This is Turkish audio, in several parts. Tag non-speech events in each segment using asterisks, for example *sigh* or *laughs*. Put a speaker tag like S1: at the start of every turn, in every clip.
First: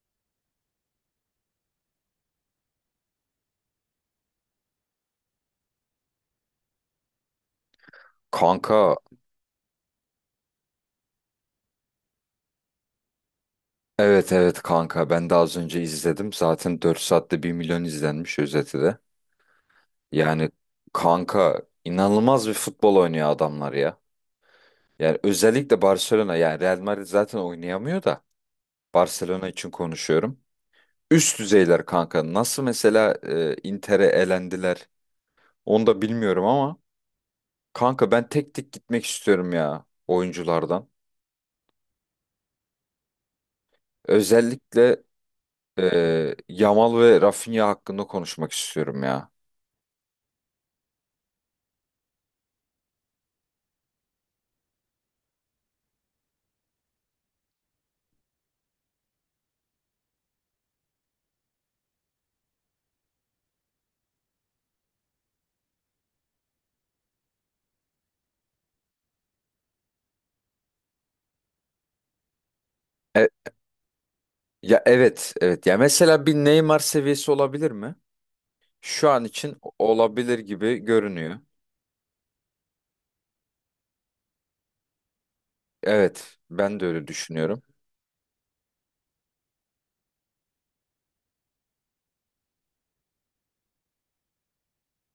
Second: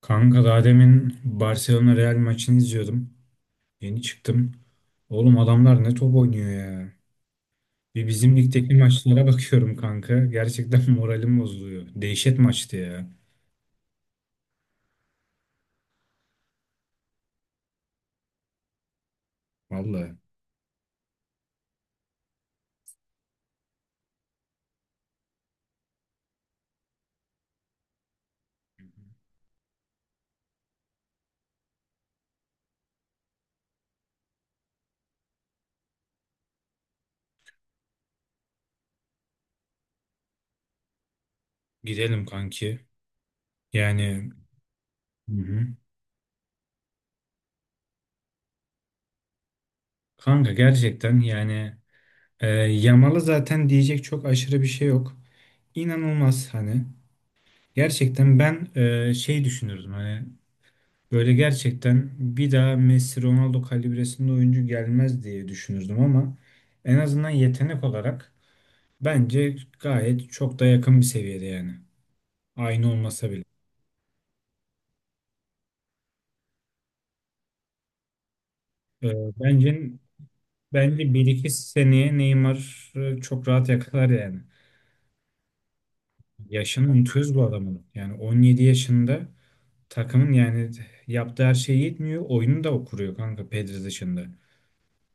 S1: Kanka daha demin Barcelona Real maçını izliyordum. Yeni çıktım. Oğlum adamlar ne top oynuyor ya. Bir bizim ligdeki
S2: Kanka
S1: maçlara bakıyorum kanka. Gerçekten *laughs* moralim bozuluyor. Dehşet maçtı ya.
S2: evet evet kanka ben de az önce izledim. Zaten 4 saatte 1 milyon izlenmiş özeti de.
S1: Vallahi.
S2: Yani kanka inanılmaz bir futbol oynuyor adamlar ya. Yani özellikle Barcelona yani Real Madrid zaten oynayamıyor da Barcelona için konuşuyorum. Üst düzeyler kanka. Nasıl mesela Inter'e elendiler onu da bilmiyorum ama kanka ben tek tek gitmek istiyorum ya oyunculardan.
S1: Gidelim kanki. Yani.
S2: Özellikle
S1: Hı hı.
S2: Yamal ve Rafinha hakkında konuşmak istiyorum ya.
S1: Kanka gerçekten yani Yamal'a zaten diyecek çok aşırı bir şey yok. İnanılmaz hani. Gerçekten ben düşünürdüm hani böyle gerçekten bir daha Messi Ronaldo kalibresinde oyuncu gelmez diye düşünürdüm ama en azından yetenek olarak bence gayet çok da yakın bir seviyede yani. Aynı
S2: E,
S1: olmasa bile.
S2: Ya evet, evet. Ya mesela bir Neymar seviyesi olabilir mi?
S1: Ee,
S2: Şu an için
S1: bence
S2: olabilir gibi
S1: bence bir
S2: görünüyor.
S1: iki seneye Neymar çok rahat yakalar yani.
S2: Evet, ben de
S1: Yaşını
S2: öyle
S1: unutuyoruz bu
S2: düşünüyorum.
S1: adamın. Yani 17 yaşında takımın yani yaptığı her şey yetmiyor. Oyunu da kuruyor kanka Pedri dışında.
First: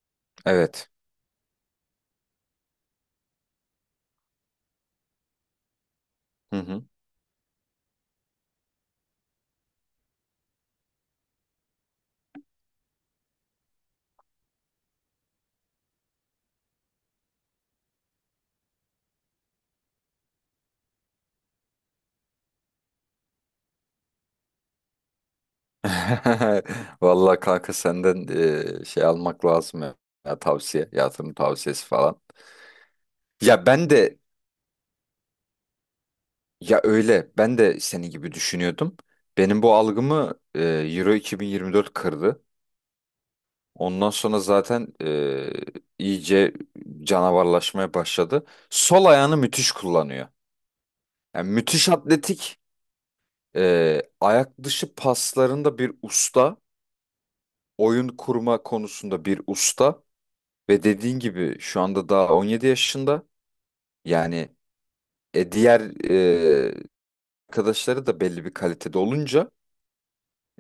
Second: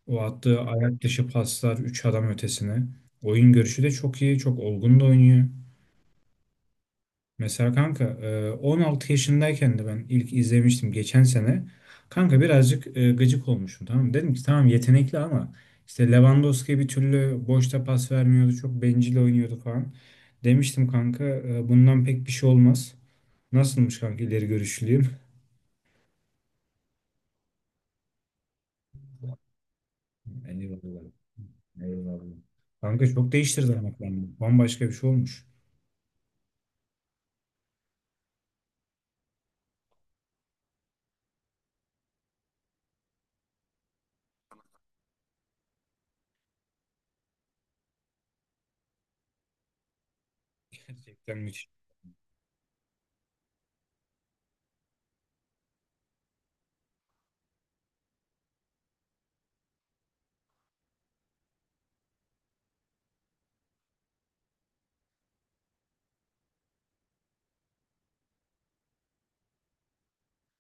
S1: O attığı
S2: Evet.
S1: ayak dışı paslar 3 adam ötesine. Oyun görüşü de çok iyi. Çok olgun da oynuyor.
S2: Hı hı.
S1: Mesela kanka 16 yaşındayken de ben ilk izlemiştim geçen sene. Kanka birazcık gıcık olmuşum, tamam mı? Dedim ki tamam yetenekli ama işte Lewandowski bir türlü boşta pas vermiyordu. Çok bencil oynuyordu falan. Demiştim kanka bundan pek bir şey olmaz. Nasılmış kanka, ileri görüşlüyüm?
S2: *laughs* Vallahi kanka senden şey almak lazım ya. Ya
S1: *laughs*
S2: tavsiye,
S1: Eyvallah.
S2: yatırım tavsiyesi
S1: Eyvallah.
S2: falan.
S1: Kanka çok
S2: Ya
S1: değiştirdi
S2: ben
S1: ama
S2: de
S1: kendini. Bambaşka bir şey olmuş.
S2: ya öyle, ben de senin gibi düşünüyordum. Benim bu algımı Euro 2024 kırdı. Ondan sonra zaten iyice canavarlaşmaya başladı. Sol ayağını müthiş kullanıyor.
S1: Gerçekten
S2: Yani
S1: müthiş.
S2: müthiş atletik, ayak dışı paslarında bir usta, oyun kurma konusunda bir usta ve dediğin gibi şu anda daha 17 yaşında. Yani diğer e, arkadaşları da belli bir kalitede olunca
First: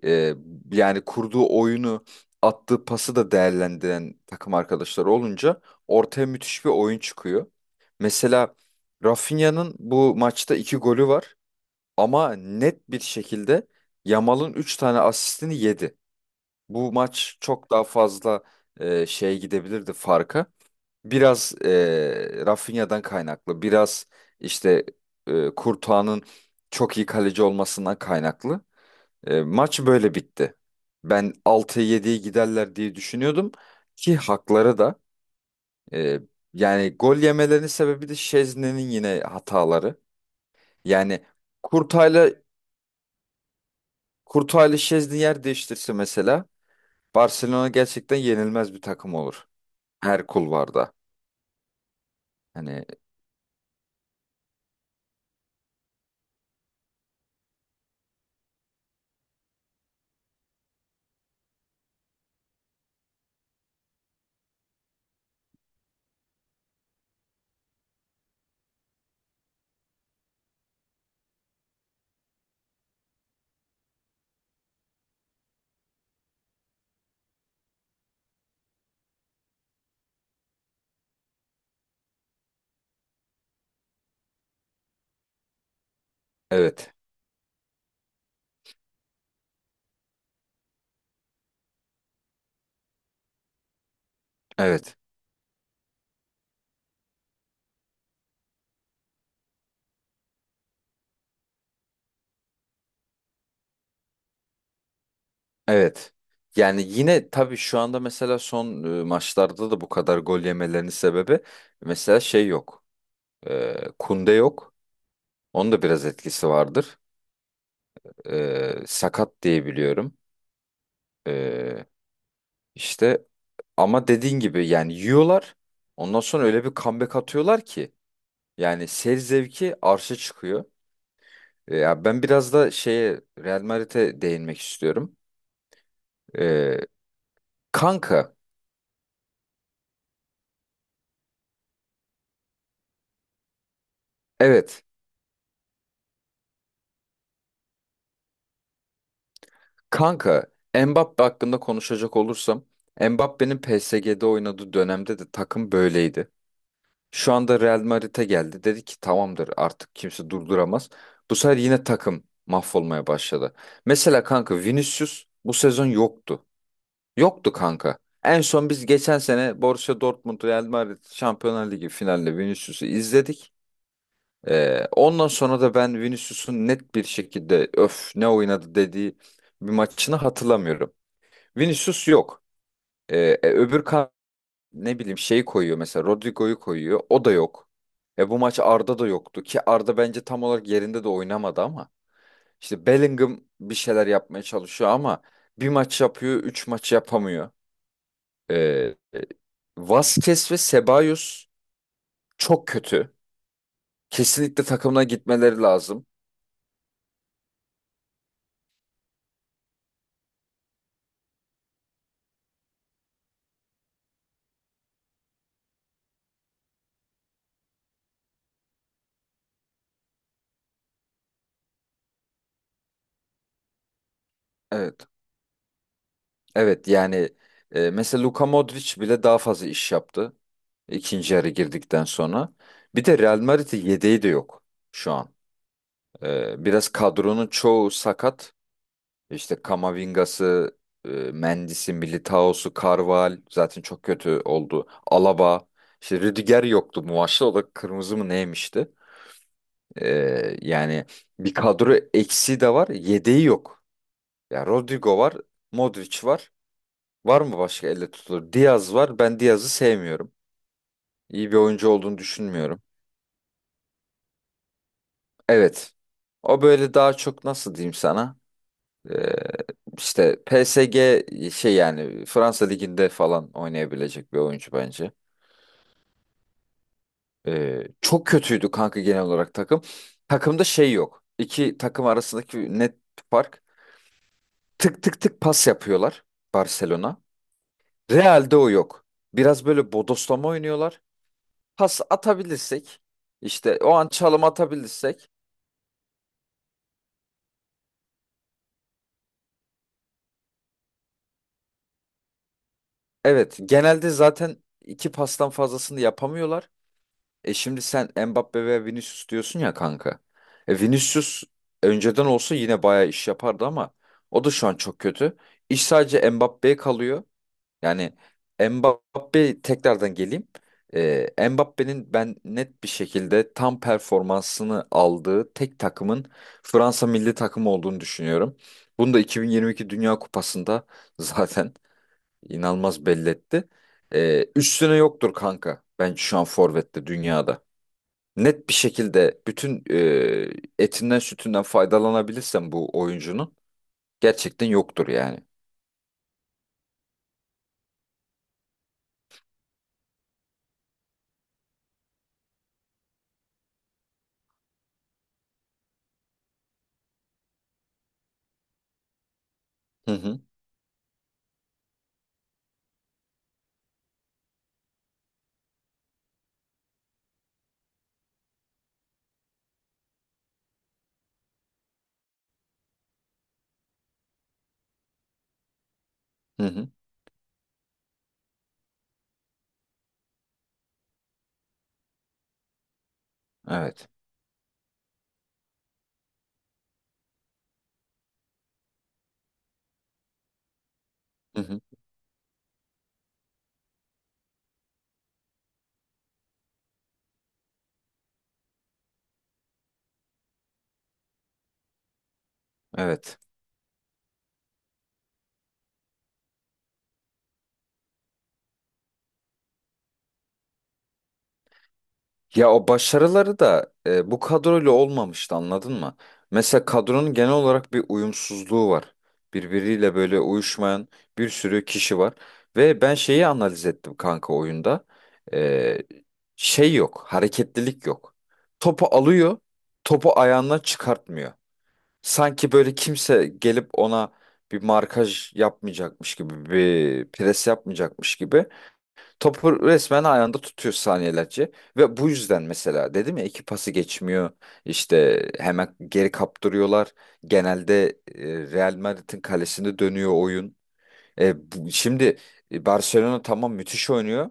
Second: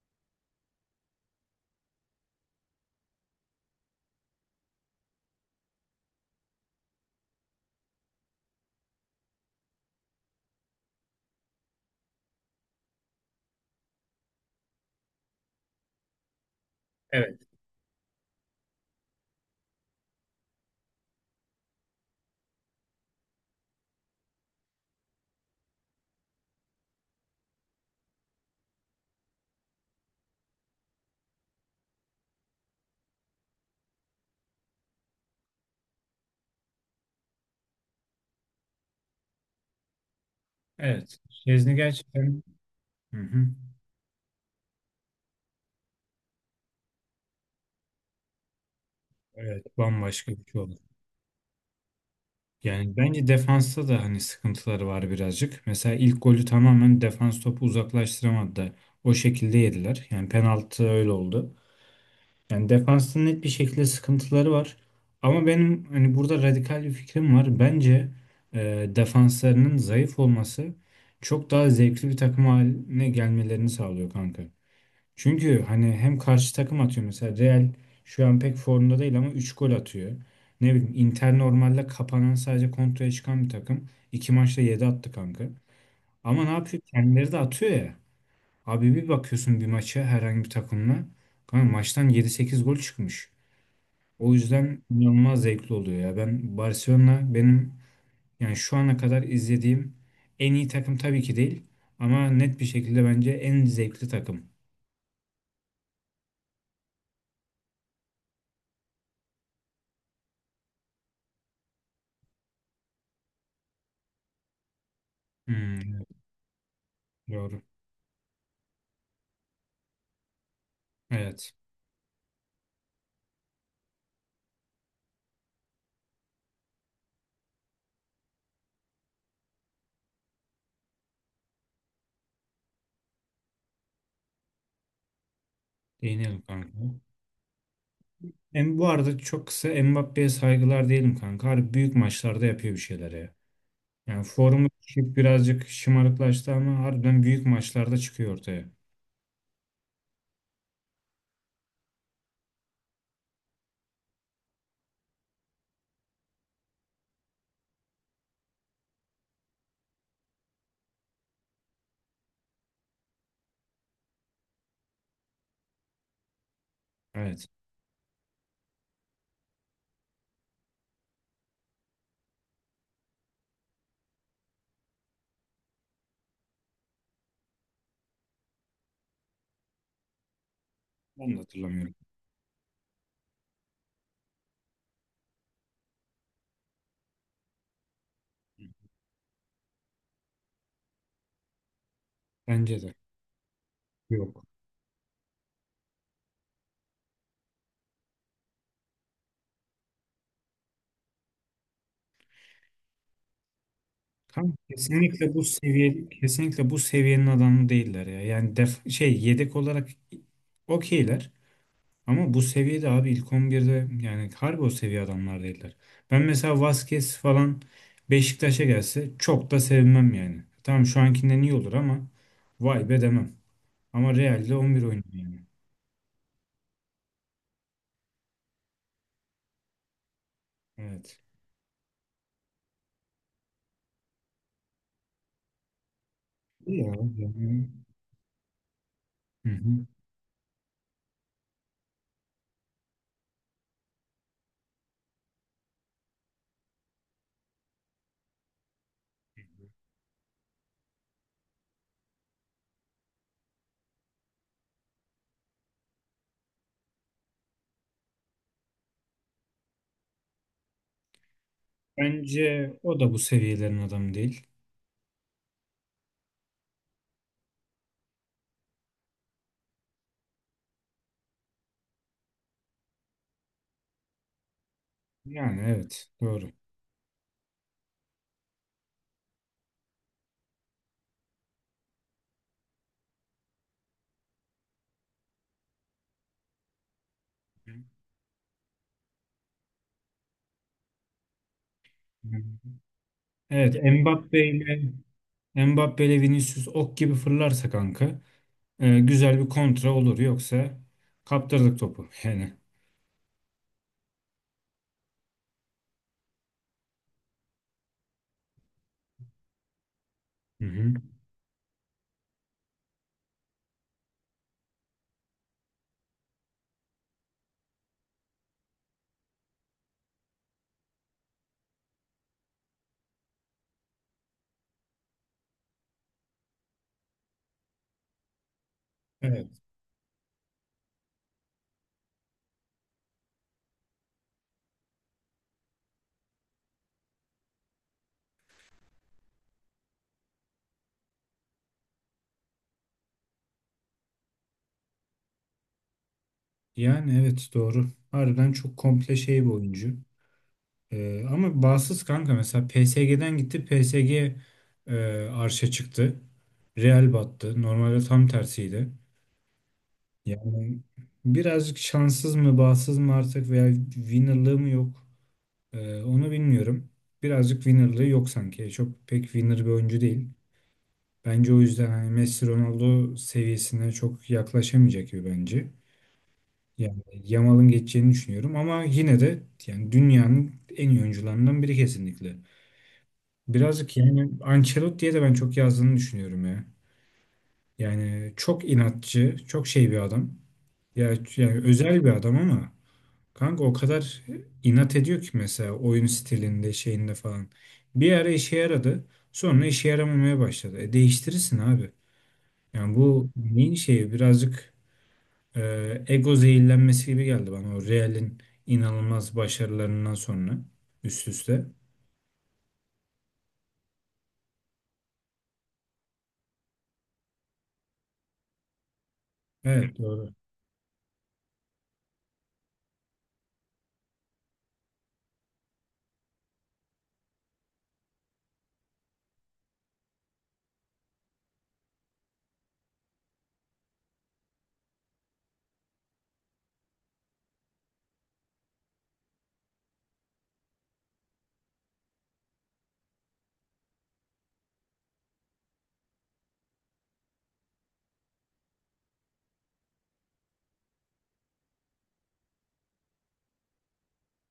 S2: Ee, yani kurduğu oyunu, attığı pası da değerlendiren takım arkadaşları olunca ortaya müthiş bir oyun çıkıyor. Mesela Rafinha'nın bu maçta iki golü var ama net bir şekilde Yamal'ın üç tane asistini yedi. Bu maç çok daha fazla şeye gidebilirdi farka. Biraz Rafinha'dan kaynaklı, biraz işte Courtois'ın çok iyi kaleci olmasından kaynaklı. Maç böyle bitti. Ben 6-7'yi giderler diye düşünüyordum ki hakları da e, yani gol yemelerinin sebebi de Şezni'nin yine hataları.
S1: Evet.
S2: Yani
S1: Şezni
S2: Kurtay'la
S1: gerçekten. Hı hı.
S2: Kurtay'la Şezni yer değiştirse mesela Barcelona gerçekten yenilmez bir takım olur.
S1: Evet,
S2: Her
S1: bambaşka bir şey olur.
S2: kulvarda. Hani
S1: Yani bence defansta da hani sıkıntıları var birazcık. Mesela ilk golü tamamen defans topu uzaklaştıramadı da o şekilde yediler. Yani penaltı öyle oldu. Yani defansta net bir şekilde sıkıntıları var. Ama benim hani burada radikal bir fikrim var. Bence defanslarının zayıf olması çok daha zevkli bir takım haline gelmelerini sağlıyor kanka. Çünkü hani hem karşı takım atıyor, mesela Real şu an pek formda değil ama 3 gol atıyor. Ne bileyim Inter normalde kapanan, sadece kontraya çıkan bir takım. İki maçta 7 attı kanka. Ama ne yapıyor?
S2: evet.
S1: Kendileri de atıyor ya. Abi bir bakıyorsun bir maça herhangi bir takımla. Kanka maçtan yedi sekiz gol çıkmış. O yüzden
S2: Evet.
S1: inanılmaz zevkli oluyor ya. Ben Barcelona benim yani şu ana kadar izlediğim en iyi takım tabii ki değil. Ama net bir şekilde bence en zevkli takım.
S2: Evet. Yani yine tabii şu anda mesela son maçlarda da bu kadar gol yemelerinin sebebi mesela şey yok. Kunde yok. Onun da
S1: Hmm,
S2: biraz etkisi vardır.
S1: doğru.
S2: Sakat diye biliyorum.
S1: Evet.
S2: Ee, işte ama dediğin gibi yani yiyorlar. Ondan sonra öyle bir comeback atıyorlar ki yani seyir zevki arşa çıkıyor. Ya ben biraz da şeye Real Madrid'e değinmek istiyorum.
S1: Değinelim kanka.
S2: Ee, kanka
S1: Bu arada çok kısa Mbappé'ye saygılar diyelim kanka. Harbi büyük maçlarda yapıyor bir şeyleri ya. Yani formu
S2: evet
S1: düşük, birazcık şımarıklaştı ama harbiden büyük maçlarda çıkıyor ortaya.
S2: kanka Mbappe hakkında konuşacak olursam Mbappe'nin PSG'de oynadığı dönemde de takım böyleydi. Şu anda Real Madrid'e geldi. Dedi ki tamamdır artık kimse durduramaz. Bu sefer yine takım mahvolmaya başladı. Mesela kanka Vinicius bu sezon yoktu.
S1: Evet.
S2: Yoktu kanka. En son biz geçen sene Borussia Dortmund Real Madrid Şampiyonlar Ligi finalinde Vinicius'u izledik. Ondan sonra da ben Vinicius'un net bir şekilde öf ne oynadı dediği bir maçını hatırlamıyorum.
S1: Ben de hatırlamıyorum.
S2: Vinicius yok. Öbür ne bileyim şey koyuyor mesela Rodrigo'yu koyuyor. O da yok. Bu maç Arda da yoktu ki Arda bence tam olarak yerinde de oynamadı ama
S1: Bence
S2: işte
S1: de.
S2: Bellingham bir şeyler yapmaya
S1: Yok.
S2: çalışıyor ama bir maç yapıyor, üç maç yapamıyor. E, e, Vasquez ve Ceballos çok kötü.
S1: Kanka
S2: Kesinlikle takımına
S1: kesinlikle bu
S2: gitmeleri lazım.
S1: seviye, kesinlikle bu seviyenin adamı değiller ya. Yani def şey yedek olarak okeyler. Ama bu seviyede abi ilk 11'de yani harbi o seviye adamlar değiller. Ben mesela Vasquez falan Beşiktaş'a gelse çok da sevinmem yani. Tamam şu ankinden iyi olur ama vay be demem. Ama Real'de 11 oynuyor
S2: Evet.
S1: yani.
S2: Evet yani mesela Luka Modric bile daha fazla iş yaptı
S1: Evet.
S2: ikinci yarı girdikten sonra. Bir de Real Madrid'in yedeği de yok şu an. Ee,
S1: İyi
S2: biraz
S1: ya. Ya.
S2: kadronun çoğu sakat.
S1: Hı
S2: İşte
S1: hı.
S2: Kamavinga'sı, Mendis'i, Militao'su, Carval zaten çok kötü oldu. Alaba, işte Rüdiger yoktu bu maçta. O da kırmızı mı neymişti? Yani bir kadro eksiği de var, yedeği yok. Ya Rodrigo var, Modric var. Var mı başka elle tutulur? Diaz var. Ben Diaz'ı sevmiyorum. İyi bir oyuncu olduğunu
S1: Bence
S2: düşünmüyorum.
S1: o da bu seviyelerin adamı değil.
S2: Evet. O böyle daha çok nasıl diyeyim sana? Ee, işte PSG şey yani Fransa Ligi'nde falan oynayabilecek bir oyuncu bence.
S1: Yani evet doğru.
S2: Çok kötüydü kanka genel olarak takım. Takımda şey yok. İki takım arasındaki net fark. Tık tık tık pas yapıyorlar Barcelona.
S1: Hı
S2: Real'de o yok. Biraz böyle bodoslama oynuyorlar. Pas
S1: hı.
S2: atabilirsek işte
S1: Evet,
S2: o an çalım atabilirsek
S1: Mbappe ile Vinicius ok gibi fırlarsa kanka güzel bir kontra olur yoksa kaptırdık topu *laughs* yani.
S2: evet genelde zaten iki pastan fazlasını yapamıyorlar. Şimdi sen Mbappe ve Vinicius diyorsun ya kanka.
S1: Hı hı.
S2: Vinicius önceden olsa yine bayağı iş yapardı ama o da şu an çok kötü. İş sadece Mbappe'ye kalıyor. Yani Mbappe tekrardan geleyim. Mbappe'nin ben net bir şekilde tam performansını aldığı tek takımın Fransa milli takımı olduğunu düşünüyorum. Bunu da
S1: Evet.
S2: 2022 Dünya Kupası'nda *laughs* zaten inanılmaz belli etti. Üstüne yoktur kanka. Bence şu an forvette dünyada net bir şekilde bütün etinden sütünden faydalanabilirsem bu oyuncunun gerçekten yoktur yani.
S1: Yani evet doğru. Harbiden çok komple şey bir oyuncu. Ama bağımsız kanka mesela PSG'den gitti, PSG e, arşa çıktı. Real battı. Normalde tam tersiydi.
S2: Hı hı.
S1: Yani birazcık şanssız mı, bağımsız mı artık, veya winnerlığı mı yok. Onu bilmiyorum. Birazcık winnerlığı yok sanki. Çok pek winner bir oyuncu değil. Bence o yüzden hani Messi Ronaldo seviyesine çok yaklaşamayacak gibi bence.
S2: Hı hı.
S1: Yani Yamal'ın geçeceğini düşünüyorum ama yine de yani dünyanın en iyi oyuncularından biri, kesinlikle. Birazcık
S2: Evet.
S1: yani Ancelotti'ye de ben çok yazdığını düşünüyorum ya. Yani çok inatçı, çok şey bir adam. Ya yani
S2: Hı hı.
S1: özel bir adam ama kanka o kadar inat ediyor ki mesela oyun stilinde, şeyinde falan. Bir ara işe yaradı, sonra işe yaramamaya başladı. E, değiştirirsin abi. Yani bu
S2: Evet.
S1: neyin şeyi birazcık. Ego zehirlenmesi gibi geldi bana, o Real'in inanılmaz başarılarından sonra üst üste.
S2: Ya o başarıları da bu kadroyla olmamıştı anladın mı? Mesela kadronun genel olarak bir uyumsuzluğu var.
S1: Evet
S2: Birbiriyle
S1: doğru.
S2: böyle uyuşmayan bir sürü kişi var. Ve ben şeyi analiz ettim kanka oyunda. E, şey yok, hareketlilik yok. Topu alıyor, topu ayağından çıkartmıyor. Sanki böyle kimse gelip ona bir markaj yapmayacakmış gibi, bir pres yapmayacakmış gibi topu resmen ayağında tutuyor saniyelerce. Ve bu yüzden mesela dedim ya iki pası geçmiyor, işte hemen geri kaptırıyorlar. Genelde Real Madrid'in kalesinde dönüyor oyun. Şimdi Barcelona tamam müthiş oynuyor.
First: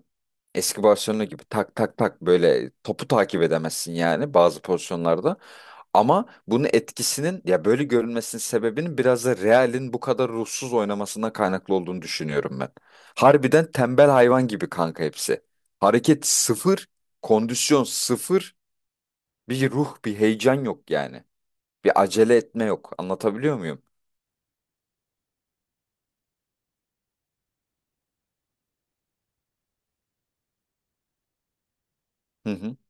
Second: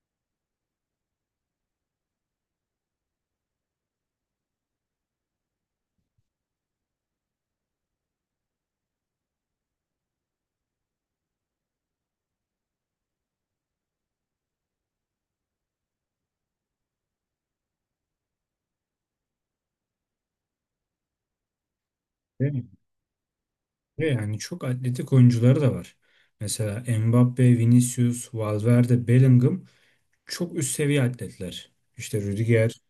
S2: Eski Barcelona gibi tak tak tak böyle topu takip edemezsin yani bazı pozisyonlarda. Ama bunun etkisinin ya böyle görünmesinin sebebinin biraz da Real'in bu kadar ruhsuz oynamasından kaynaklı olduğunu düşünüyorum ben. Harbiden tembel hayvan gibi kanka hepsi. Hareket sıfır, kondisyon sıfır, bir ruh, bir heyecan yok yani. Bir acele
S1: Değil
S2: etme
S1: mi?
S2: yok. Anlatabiliyor muyum?
S1: Ve yani çok atletik oyuncuları da var. Mesela Mbappe, Vinicius, Valverde, Bellingham çok üst seviye atletler. İşte
S2: Hı hı.
S1: Rüdiger.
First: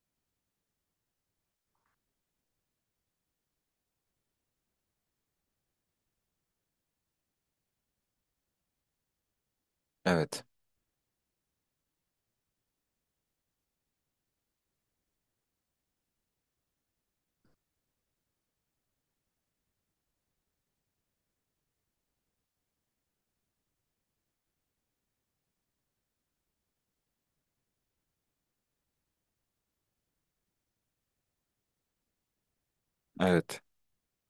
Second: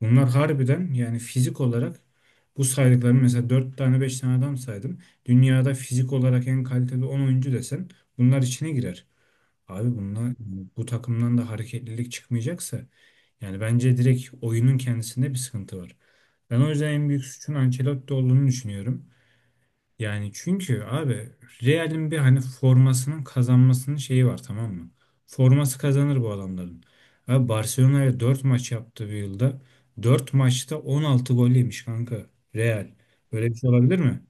S1: Bunlar harbiden yani fizik olarak, bu saydıklarım mesela 4 tane 5 tane adam saydım. Dünyada fizik olarak en kaliteli 10 oyuncu desen bunlar içine girer. Abi bunlar,
S2: Evet.
S1: bu takımdan da hareketlilik çıkmayacaksa yani bence direkt oyunun kendisinde bir sıkıntı var. Ben o yüzden en büyük suçun Ancelotti olduğunu düşünüyorum. Yani çünkü abi Real'in bir hani formasının kazanmasının şeyi var, tamam mı? Forması kazanır bu adamların. Abi Barcelona'ya 4 maç yaptı bir yılda. Dört maçta 16 gol yemiş kanka Real. Böyle bir
S2: Evet.
S1: şey olabilir mi?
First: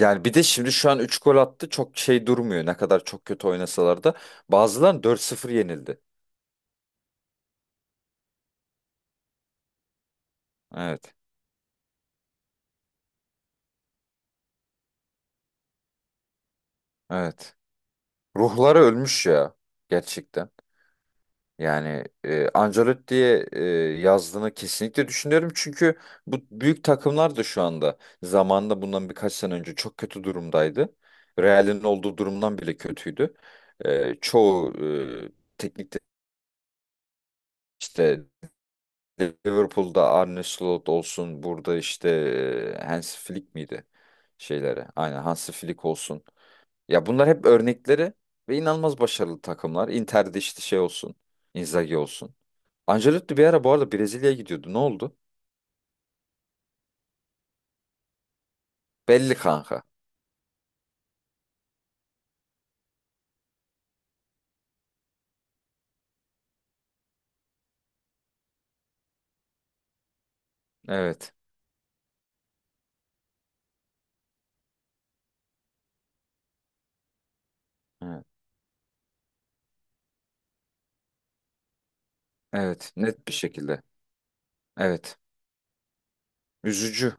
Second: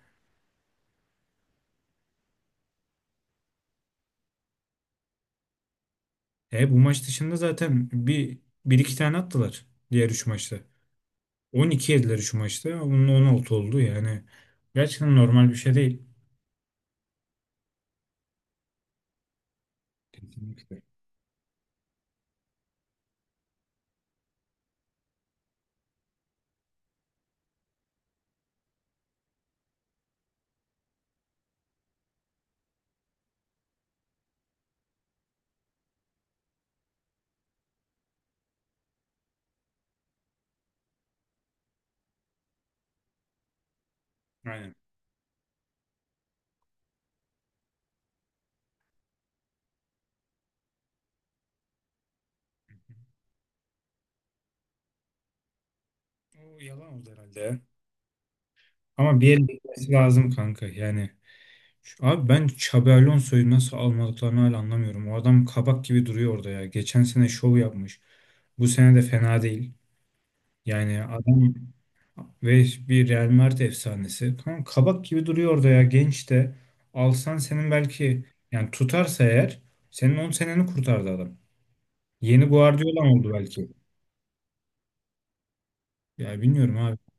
S2: Yani bir de şimdi şu an 3 gol attı. Çok şey durmuyor. Ne kadar çok kötü oynasalar da. Bazıları 4-0 yenildi.
S1: E, bu maç dışında zaten bir iki tane attılar diğer 3 maçta.
S2: Evet.
S1: 12 yediler 3 maçta. Bunun 16 oldu yani. Gerçekten normal bir şey değil.
S2: Evet. Ruhları ölmüş ya. Gerçekten.
S1: Kesinlikle.
S2: Yani Ancelotti'ye yazdığını kesinlikle düşünüyorum. Çünkü bu büyük takımlar da şu anda zamanında bundan birkaç sene önce çok kötü durumdaydı. Real'in olduğu durumdan bile kötüydü. Çoğu e, teknik de- işte Liverpool'da Arne Slot olsun burada işte Hansi Flick miydi
S1: Aynen.
S2: şeylere? Aynen Hansi Flick olsun. Ya bunlar hep örnekleri ve inanılmaz başarılı takımlar. Inter'de işte şey olsun. Inzaghi olsun. Ancelotti bir ara bu arada Brezilya'ya gidiyordu. Ne oldu?
S1: O yalan oldu herhalde ya. Ama bir
S2: Belli
S1: yere
S2: kanka.
S1: gitmesi lazım kanka. Yani abi ben Xabi Alonso'yu nasıl almadıklarını hala anlamıyorum. O adam kabak gibi duruyor orada ya. Geçen sene şov yapmış. Bu sene de fena değil. Yani
S2: Evet.
S1: adam ve bir Real Madrid efsanesi. Kanka kabak gibi duruyor orada ya. Genç de. Alsan senin
S2: Evet.
S1: belki yani, tutarsa eğer, senin 10 seneni kurtardı adam. Yeni
S2: Evet.
S1: Guardiola
S2: Net
S1: oldu
S2: bir
S1: belki.
S2: şekilde. Evet.
S1: Ya bilmiyorum abi.
S2: Üzücü.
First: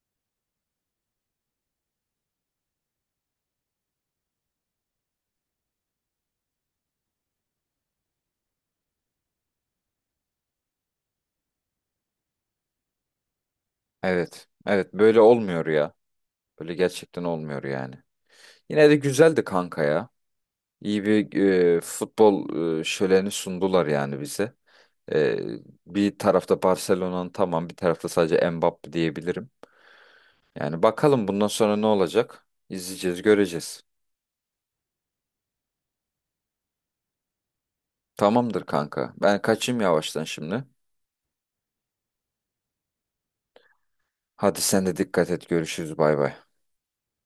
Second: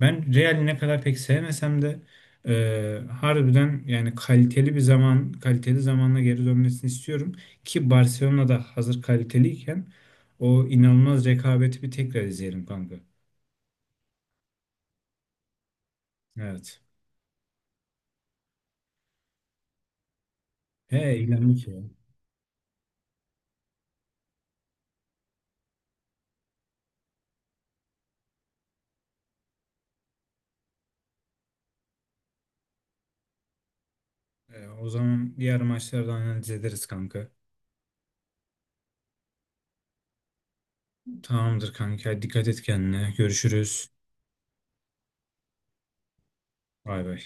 S1: Ben Real'i ne kadar pek sevmesem de harbiden yani kaliteli bir zaman, kaliteli zamanla geri dönmesini istiyorum. Ki Barcelona'da hazır kaliteliyken o inanılmaz rekabeti bir tekrar izleyelim kanka.
S2: Evet. Evet. Böyle olmuyor ya. Böyle
S1: Evet.
S2: gerçekten olmuyor yani. Yine de güzeldi kanka ya.
S1: He,
S2: İyi bir
S1: eğlendik ya.
S2: futbol şöleni sundular yani bize. E, bir tarafta Barcelona'nın tamam bir tarafta sadece Mbappe diyebilirim. Yani bakalım bundan sonra ne olacak? İzleyeceğiz, göreceğiz.
S1: O zaman diğer maçları da analiz ederiz kanka.
S2: Tamamdır kanka. Ben kaçayım yavaştan şimdi.
S1: Tamamdır kanka. Dikkat et kendine. Görüşürüz.
S2: Hadi sen de dikkat et. Görüşürüz. Bay bay.
S1: Bay bay.